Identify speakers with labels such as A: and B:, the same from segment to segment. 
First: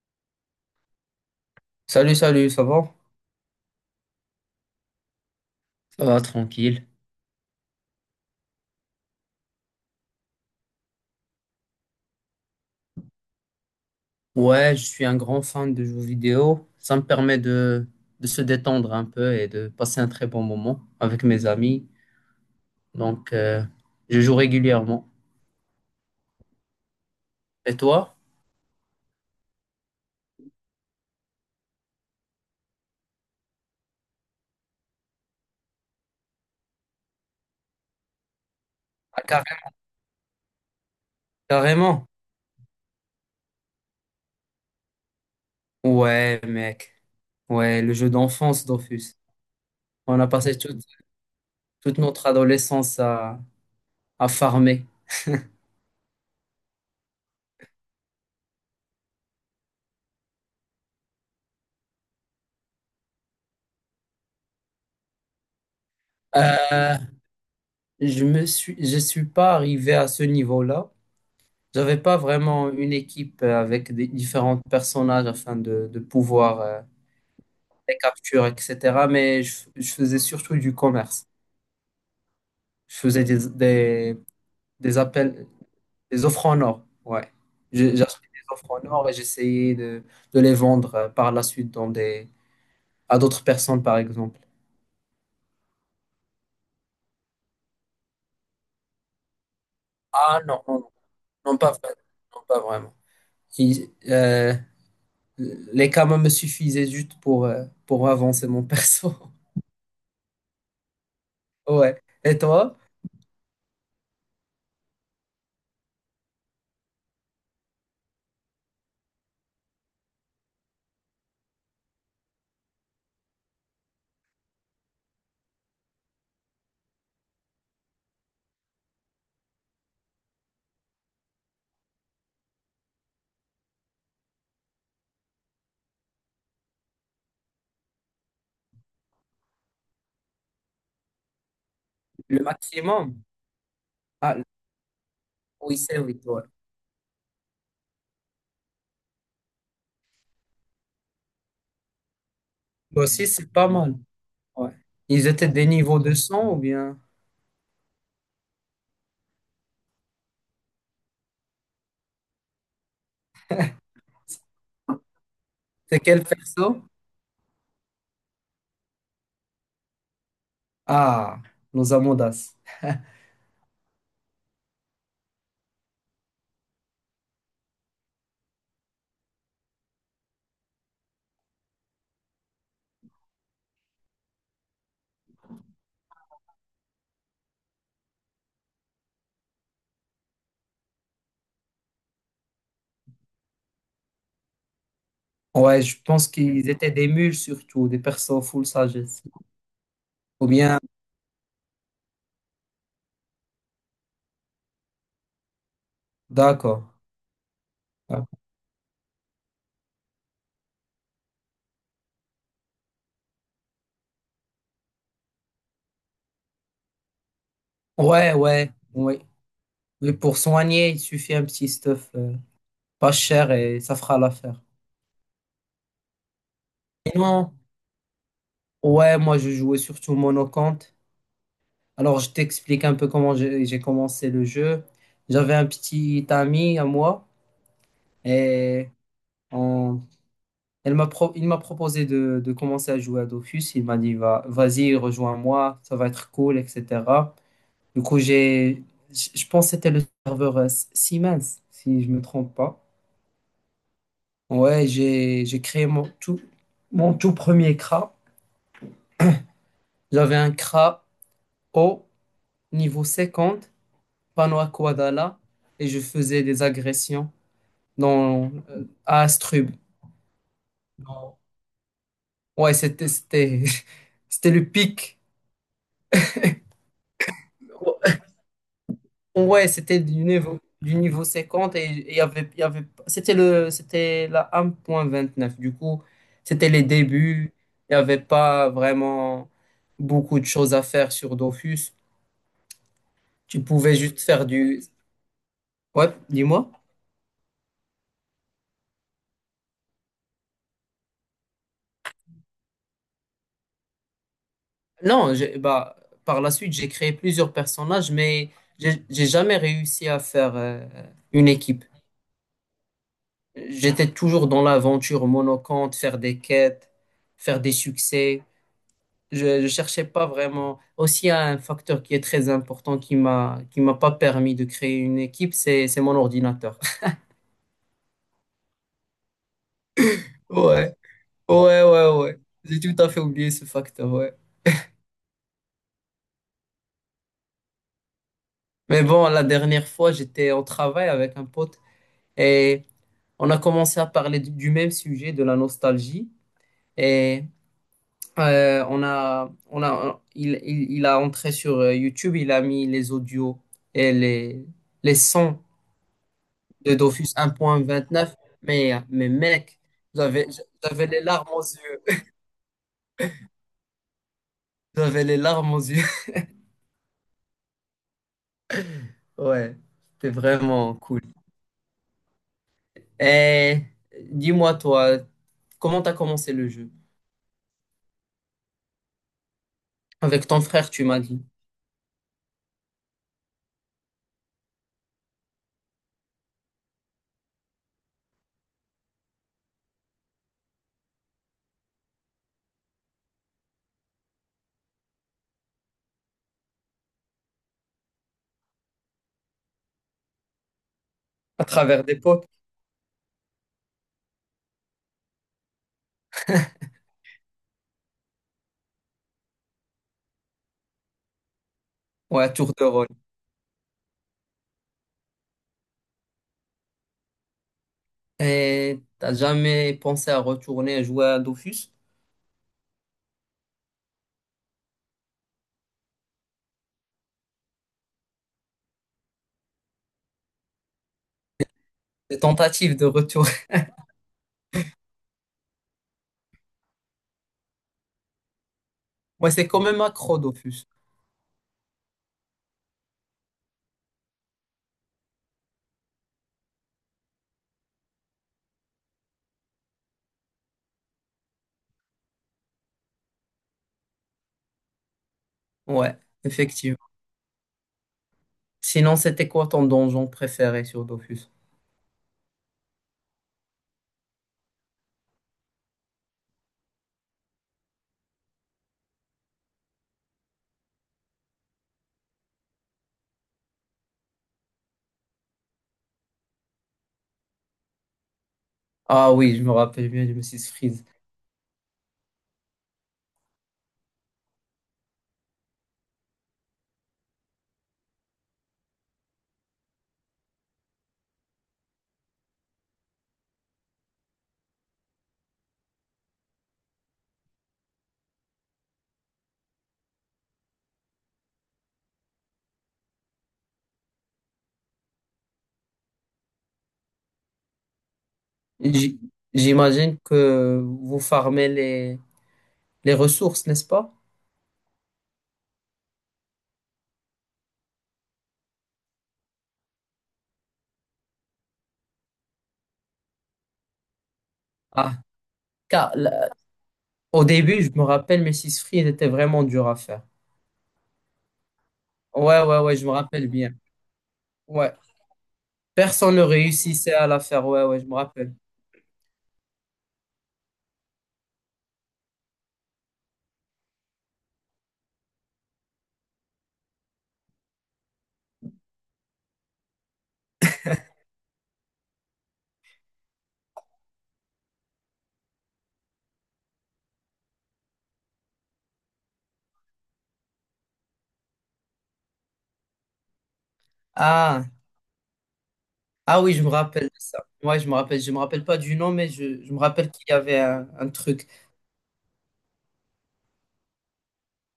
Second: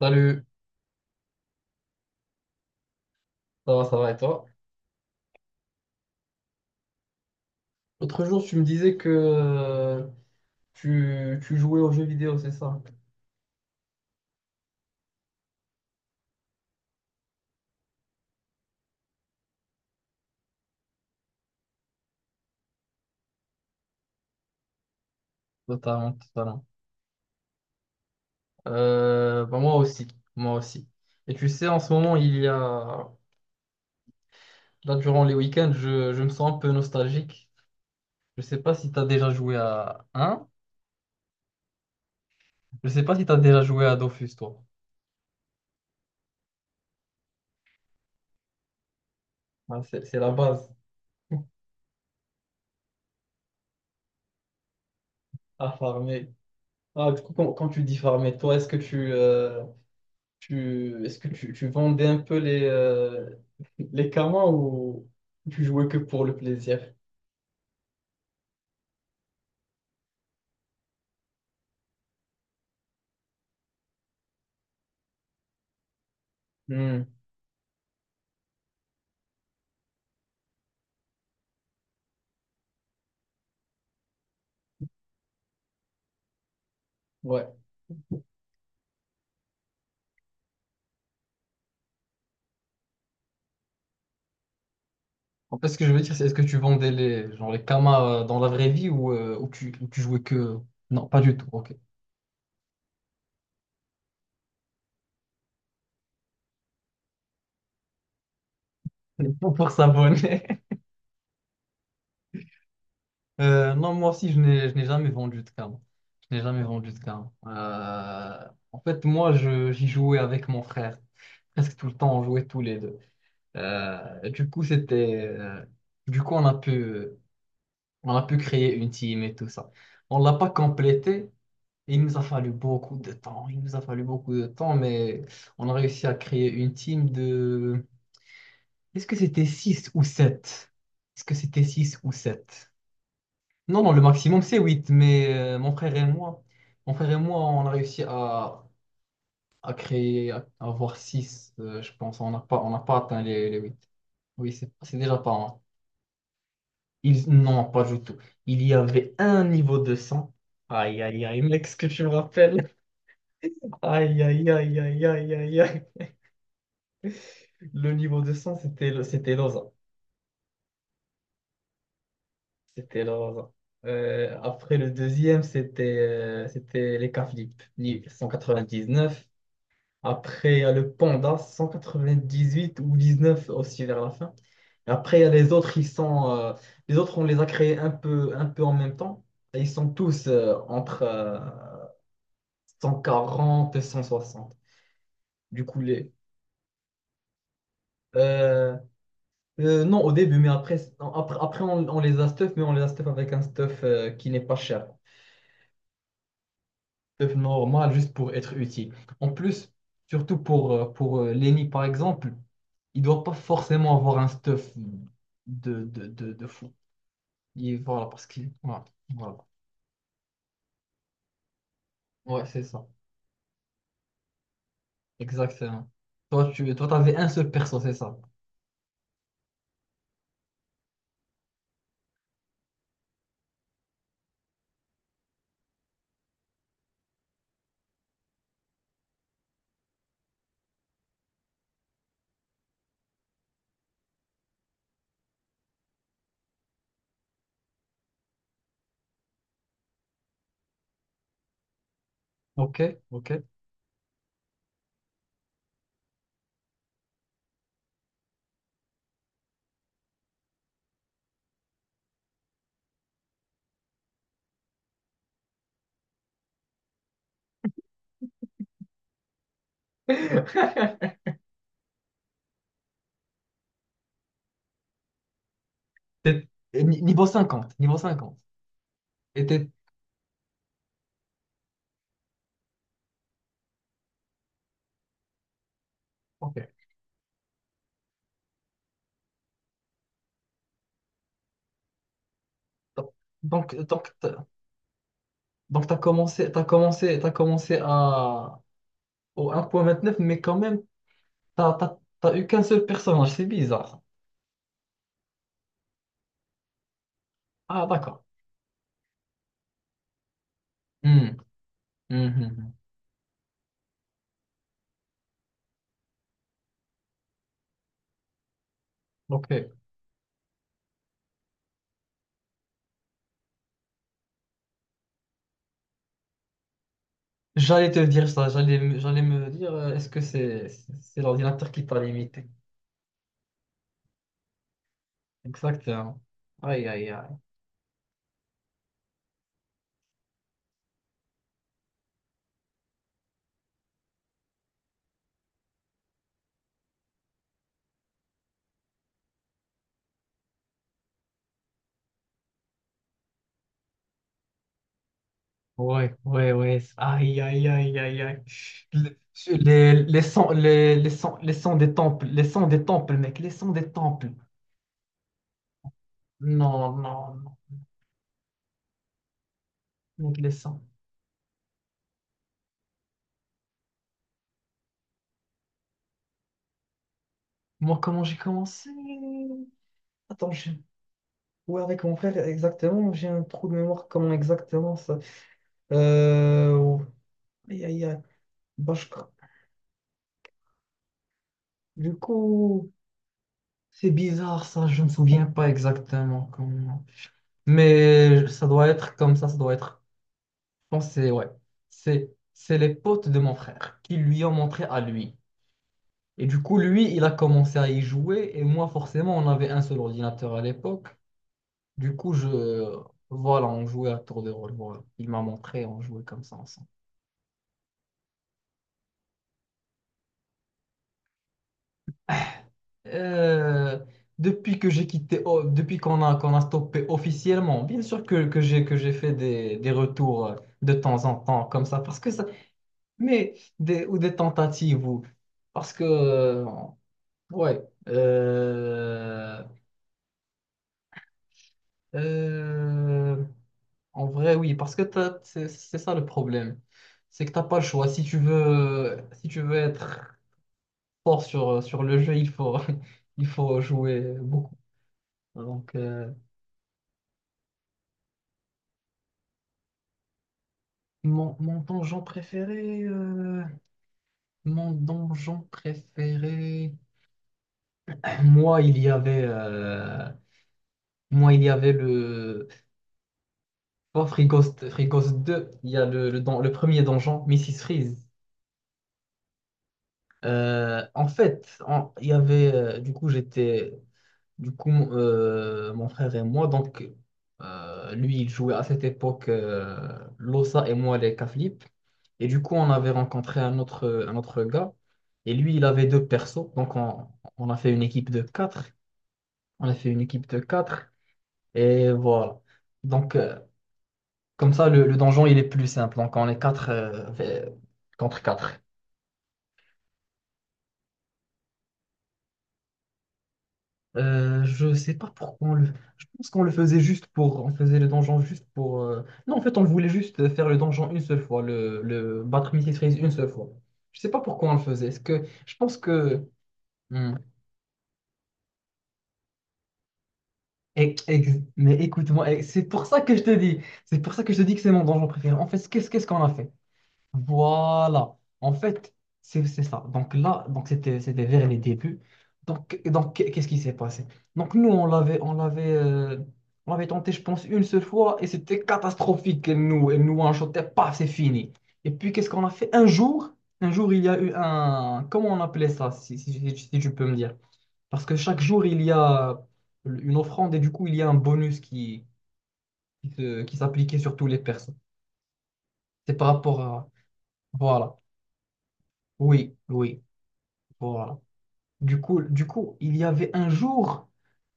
A: Salut,
B: Salut, salut, ça va?
A: ça va et toi?
B: Ça va, tranquille.
A: L'autre jour, tu me disais que tu jouais aux jeux vidéo, c'est ça?
B: Ouais, je suis un grand fan de jeux vidéo. Ça me permet de se détendre un peu et de passer un très bon moment avec mes amis. Donc, je joue régulièrement.
A: Totalement, totalement.
B: Et toi?
A: Bah, moi aussi, moi aussi. Et tu sais, en ce moment, il y a... Là, durant les week-ends, je me sens un peu nostalgique. Je sais pas si tu as
B: Ah,
A: déjà joué
B: carré-
A: à... Hein?
B: carrément.
A: Je sais pas si tu as déjà joué à Dofus, toi.
B: Ouais, mec. Ouais, le jeu d'enfance Dofus.
A: Ah, c'est
B: On a
A: la
B: passé
A: base.
B: toute, toute notre adolescence à farmer.
A: À farmer. Ah, du coup, quand tu dis farmer, toi, est-ce que tu, est-ce que tu vendais un peu les karmas ou tu jouais que pour le plaisir?
B: Euh, je suis pas arrivé à ce niveau-là. J'avais pas vraiment une équipe avec des différents personnages de pouvoir
A: Hmm,
B: les capturer, etc. Mais je faisais surtout du commerce. Je faisais des appels, des offres en or. Ouais.
A: ouais.
B: J'achetais des offres en or et j'essayais de les vendre par la suite à d'autres personnes, par exemple.
A: En fait, ce que je veux dire, c'est est-ce que tu vendais les, genre les karmas dans la vraie vie ou tu jouais
B: Ah,
A: que...
B: non, non,
A: Non, pas du tout,
B: non, non,
A: ok.
B: pas vraiment. Non, pas vraiment. Il- euh, les kamas me suffisaient juste pour avancer mon perso.
A: Pour s'abonner.
B: Ouais. Et toi?
A: Non, moi aussi, je n'ai jamais vendu de karma. Je n'ai jamais vendu de karma. En fait, moi, j'y jouais avec mon frère. Presque tout le temps, on jouait tous les deux. Du coup, c'était... du coup, on a pu... On a pu créer une team et tout ça. On l'a pas complété. Il nous a fallu beaucoup de temps. Il nous a fallu beaucoup de temps, mais on a réussi à créer une team de... Est-ce que c'était 6 ou sept? Est-ce que c'était 6 ou
B: Le
A: sept?
B: maximum?
A: Non, non, le
B: Ah,
A: maximum c'est 8. Mais mon
B: oui,
A: frère
B: c'est
A: et
B: oui, ouais.
A: moi, mon frère et moi, on a réussi à créer, à avoir 6, je pense. On n'a pas
B: Bah,
A: atteint
B: aussi,
A: les,
B: c'est
A: les
B: pas
A: 8.
B: mal.
A: Oui, c'est
B: Ouais.
A: c'est déjà
B: Ils
A: pas
B: étaient
A: mal.
B: des niveaux de son ou bien?
A: Non, pas du tout. Il y avait un niveau de sang. Aïe, aïe, aïe, mec, ce que tu me rappelles. Aïe, aïe, aïe, aïe, aïe, aïe,
B: C'est
A: aïe.
B: quel perso?
A: Le niveau de sang, c'était c'était Loza.
B: Ah, nos Amondas.
A: C'était Loza. Après le deuxième, c'était c'était les Caflip, neuf. Après, il y a le Panda, 198 ou 19 aussi vers la fin. Et après, il y a les autres, ils sont, les autres, on les a créés un peu en même temps. Et ils sont tous entre, 140 et 160. Du coup,
B: Ouais, je
A: les.
B: pense qu'ils étaient des mules surtout, des persos full
A: Euh,
B: sagesse.
A: non, au début,
B: Ou
A: mais après,
B: bien,
A: non, après on les a stuff, mais on les a stuff avec un stuff qui n'est pas cher.
B: d'accord.
A: Stuff normal, juste
B: D'accord.
A: pour être utile. En plus, surtout pour, euh, pour Lenny, par exemple, il doit pas forcément avoir un stuff de fou. Il, voilà, parce
B: Ouais,
A: qu'il.
B: ouais,
A: Voilà,
B: oui.
A: voilà.
B: Mais pour soigner, il suffit un petit stuff
A: Ouais, c'est ça.
B: pas cher et ça fera l'affaire.
A: Exactement. Toi, tu toi, t'avais un seul
B: Sinon,
A: perso, c'est ça.
B: ouais, moi je jouais surtout monocante. Alors, je t'explique un peu comment j'ai commencé le jeu. J'avais un petit ami à moi et on- il m'a proposé de commencer à jouer à Dofus. Il m'a dit, va, vas-y, rejoins-moi, ça va être cool, etc. Du coup, je pense que c'était le serveur Siemens, si je me trompe pas.
A: Ok, ok.
B: Ouais, j'ai créé mon tout premier CRA. J'avais un CRA haut, niveau 50, Panoa Koadala, et je faisais des agressions dans, à Astrub. Non. Ouais, c'était, c'était, c'était le pic.
A: T'es- Niveau 50, niveau 50. Et
B: Ouais, c'était du niveau 50 et il y avait, c'était la 1.29. Du coup,
A: ok.
B: c'était les débuts. Il n'y avait pas vraiment beaucoup de choses à faire sur Dofus. Tu
A: Donc,
B: pouvais
A: donc,
B: juste
A: t'as-
B: faire du,
A: donc t'as
B: ouais,
A: commencé, t'as
B: dis-moi.
A: commencé, t'as commencé au 1.29 mais quand même, t'as eu qu'un seul personnage, c'est bizarre.
B: Non, j'ai- Bah, par la suite, j'ai créé plusieurs
A: Ah,
B: personnages,
A: d'accord.
B: mais j'ai jamais réussi à faire
A: Hmm,
B: une équipe.
A: hmm, hmm, hmm.
B: J'étais toujours dans l'aventure monocante, faire des quêtes, faire des succès. Je
A: Ok.
B: ne cherchais pas vraiment. Aussi, il y a un facteur qui est très important qui m'a pas permis de créer une équipe, c'est mon ordinateur.
A: J'allais te dire ça, j'allais me dire, est-ce que c'est
B: Ouais,
A: c'est l'ordinateur
B: ouais,
A: qui t'a
B: ouais, ouais.
A: limité?
B: J'ai tout à fait oublié ce facteur, ouais.
A: Exactement. Aïe, aïe, aïe.
B: Mais bon, la dernière fois, j'étais au travail avec un pote et on a commencé à parler du même sujet, de la nostalgie. Et on a, il a entré sur YouTube, il a mis les audios et les sons
A: Ouais, ouais, ouais.
B: de Dofus
A: Aïe, aïe, aïe, aïe,
B: 1.29.
A: aïe. Le-
B: Mais mec,
A: Les, les,
B: j'avais,
A: sons, les,
B: j'avais
A: les,
B: les
A: sons,
B: larmes
A: les
B: aux
A: sons des
B: yeux.
A: temples, les sons des temples, mec, les sons des temples.
B: J'avais les larmes aux yeux.
A: Non, non, non,
B: Ouais, c'était
A: mec, les sons.
B: vraiment cool. Et dis-moi, toi, comment t'as commencé le jeu?
A: Moi, comment j'ai commencé?
B: Avec
A: Attends,
B: ton
A: j'ai...
B: frère, tu m'as dit.
A: Ouais, avec mon frère, exactement, j'ai un trou de mémoire, comment exactement ça? Euh... Aïe, aïe, aïe. Bah, Du coup... C'est bizarre ça, je ne me souviens pas exactement comment. Mais ça doit être comme ça doit être. Je pense que c'est ouais.
B: À travers des
A: C'est
B: potes?
A: c'est les potes de mon frère qui lui ont montré à lui. Et du coup, lui, il a commencé à y jouer. Et moi, forcément, on avait un seul ordinateur à l'époque. Du coup, je
B: Ouais, tour de rôle.
A: voilà, on jouait à tour de rôle. Voilà. Il m'a montré, on jouait comme ça ensemble.
B: Et t'as jamais pensé à retourner jouer à Dofus?
A: Euh, Depuis que j'ai quitté, oh, depuis qu'on a stoppé officiellement, bien sûr que, que j'ai fait des retours de temps en temps comme ça, parce que
B: Des
A: ça,
B: tentatives de retour.
A: mais des, ou des tentatives, ou parce que, ouais,
B: Ouais,
A: euh,
B: c'est quand même accro Dofus.
A: euh, en vrai, oui, parce que c'est ça le problème, c'est que t'as pas le choix. Si tu veux être fort sur le jeu, il faut, il faut jouer beaucoup. Donc,
B: Ouais, effectivement. Sinon, c'était quoi ton donjon préféré sur Dofus?
A: mon donjon préféré, mon donjon préféré. Moi, il y avait, le oh, Free Ghost, Free Ghost 2. Il y a le premier donjon, Mrs. Freeze.
B: Ah oui, je me rappelle bien du Mrs. Freeze.
A: En fait, il y avait, du coup, j'étais. Du coup, mon frère et moi, donc, lui, il jouait à cette époque l'Ossa et moi les Caflip. Et du coup, on avait rencontré un autre gars. Et lui, il avait deux persos. Donc, on a fait une équipe de quatre. On a fait une équipe de quatre. Et voilà. Donc, comme ça, le donjon, il est plus simple. Donc, on est quatre contre quatre.
B: J- J'imagine que vous farmez les ressources, n'est-ce pas?
A: Je sais pas pourquoi on le... Je pense qu'on le faisait juste pour... On faisait le donjon juste pour... Non, en fait, on voulait juste faire le donjon une seule fois, le battre Mrs. Freeze une seule fois. Je sais pas pourquoi on le faisait.
B: Ah,
A: Est-ce que... Je pense
B: car
A: que...
B: là,
A: Hmm.
B: au début, je me rappelle, Mrs. Freeze était vraiment dur à faire.
A: Eh, mais écoute-moi,
B: Ouais,
A: eh,
B: ouais,
A: c'est
B: ouais, je
A: pour
B: me
A: ça que je
B: rappelle
A: te
B: bien.
A: dis. C'est pour ça que je te dis que c'est
B: Ouais.
A: mon donjon préféré. En fait, qu'est-ce
B: Personne ne
A: qu'on a fait?
B: réussissait à la faire. Ouais, ouais, je me
A: Voilà.
B: rappelle.
A: En fait, c'est ça. Donc là, c'était vers les débuts. Donc qu'est- ce qui s'est passé? Donc nous on l'avait tenté je pense une seule fois et c'était catastrophique. Elle nous shotait pas c'est fini. Et puis qu'est-ce qu'on a fait? Un jour il y a eu un comment on appelait ça? Si tu peux me dire. Parce que chaque jour il y a une offrande et du coup il y a un bonus qui s'appliquait sur tous les
B: Ah,
A: personnes. C'est
B: ah
A: par
B: oui, je me
A: rapport
B: rappelle
A: à
B: de ça. Ouais, je me
A: voilà.
B: rappelle. Je me rappelle pas du nom, mais je
A: Oui,
B: me rappelle
A: oui.
B: qu'il y avait un
A: Voilà.
B: truc.
A: Du coup, il y avait un jour,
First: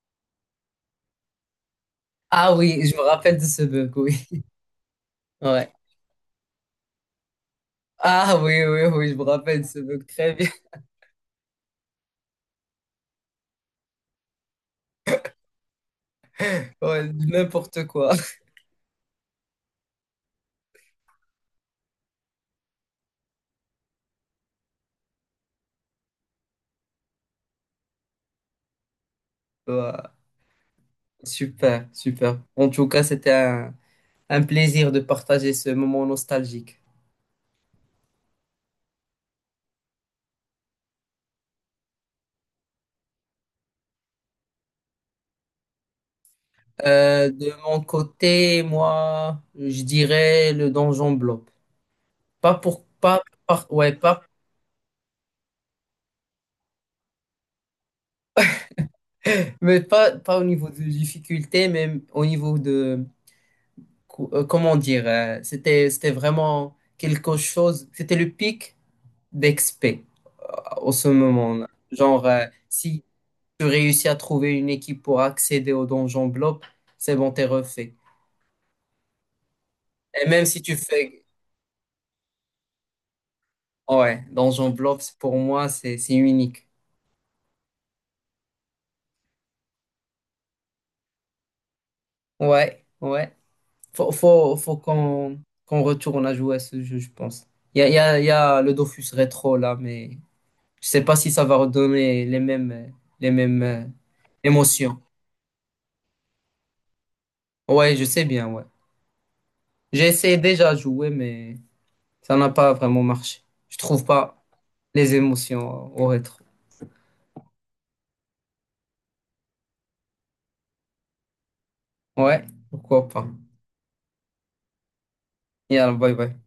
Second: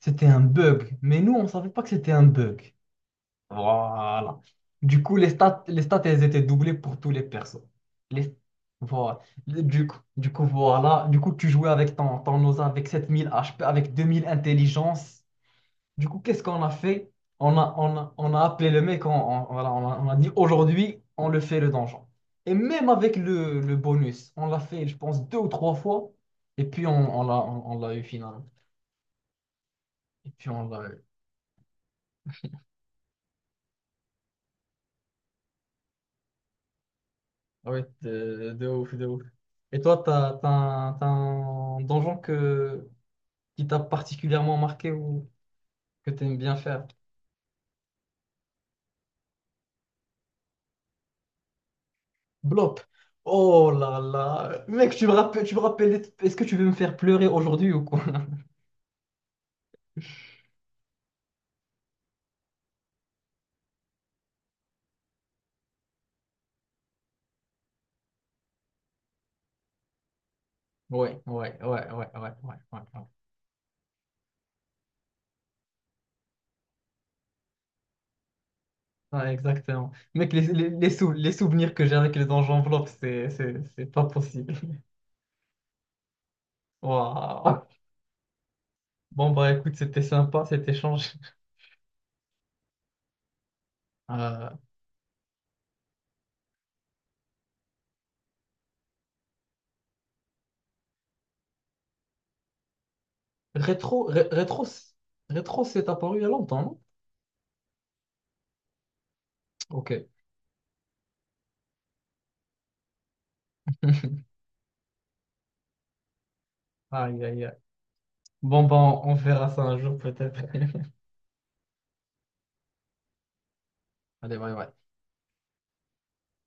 A: c'était un bug, mais nous, on ne savait pas que c'était un
B: Ah
A: bug.
B: oui, je me rappelle de ce bug, oui.
A: Voilà. Du coup,
B: Ouais.
A: les stats, elles étaient doublées pour tous les persos. Les...
B: Ah, oui, je
A: Voilà.
B: me rappelle de ce
A: Du coup,
B: bug
A: du
B: très
A: coup,
B: bien.
A: voilà. Du coup, tu jouais avec ton Osa avec 7 000 HP, avec 2000 intelligence. Du coup, qu'est-ce qu'on a
B: Ouais,
A: fait? On a,
B: n'importe
A: on
B: quoi.
A: a, on a appelé le mec, voilà, on a dit aujourd'hui, on le fait le donjon. Et même avec le bonus, on l'a fait, je pense, deux ou trois fois. Et puis, on, on l'a eu finalement.
B: Ouais.
A: Et puis, on l'a eu.
B: Super, super. En tout cas, c'était un plaisir de partager ce moment nostalgique.
A: Ah ouais, de ouf, de ouf. Et toi, t'as un donjon que, qui t'a particulièrement marqué ou que t'aimes bien faire?
B: De mon côté, moi, je dirais le donjon blob. Pas
A: Blop.
B: pour, pas,
A: Oh
B: par- ouais,
A: là
B: pas,
A: là. Mec, tu me rappelles, est-ce que tu veux me faire pleurer aujourd'hui ou quoi?
B: mais pas, pas au niveau de difficulté, mais au niveau de, comment dire, c'était vraiment quelque chose. C'était le pic d'expé au ce
A: Ouais, ouais,
B: moment-là.
A: ouais, ouais, ouais,
B: Genre,
A: ouais, ouais,
B: si
A: ouais.
B: tu réussis à trouver une équipe pour accéder au Donjon Blob, c'est bon, t'es refait.
A: Ouais, exactement.
B: Et
A: Mec,
B: même si tu fais...
A: les souvenirs que j'ai avec les anges enveloppes, c'est pas
B: Ouais,
A: possible.
B: Donjon Blob, pour moi, c'est unique.
A: Waouh. Bon, bah écoute, c'était sympa cet échange.
B: Ouais, ouais.
A: Euh,
B: Faut qu'on retourne à jouer à ce jeu, je pense. Il y a le Dofus rétro, là, mais je sais pas si ça va redonner les mêmes
A: rétro, ré- rétro, c-
B: émotions.
A: Rétro, c'est apparu il y a longtemps, non?
B: Ouais, je sais bien, ouais.
A: Ok.
B: J'ai essayé déjà à jouer, mais... Ça n'a pas vraiment marché. Je trouve pas les émotions au rétro.
A: Aïe, aïe, aïe. Bon, bah on verra ça un jour peut-être.
B: Ouais, pourquoi pas.
A: Allez, bye, bye.
B: Et alors, bye bye.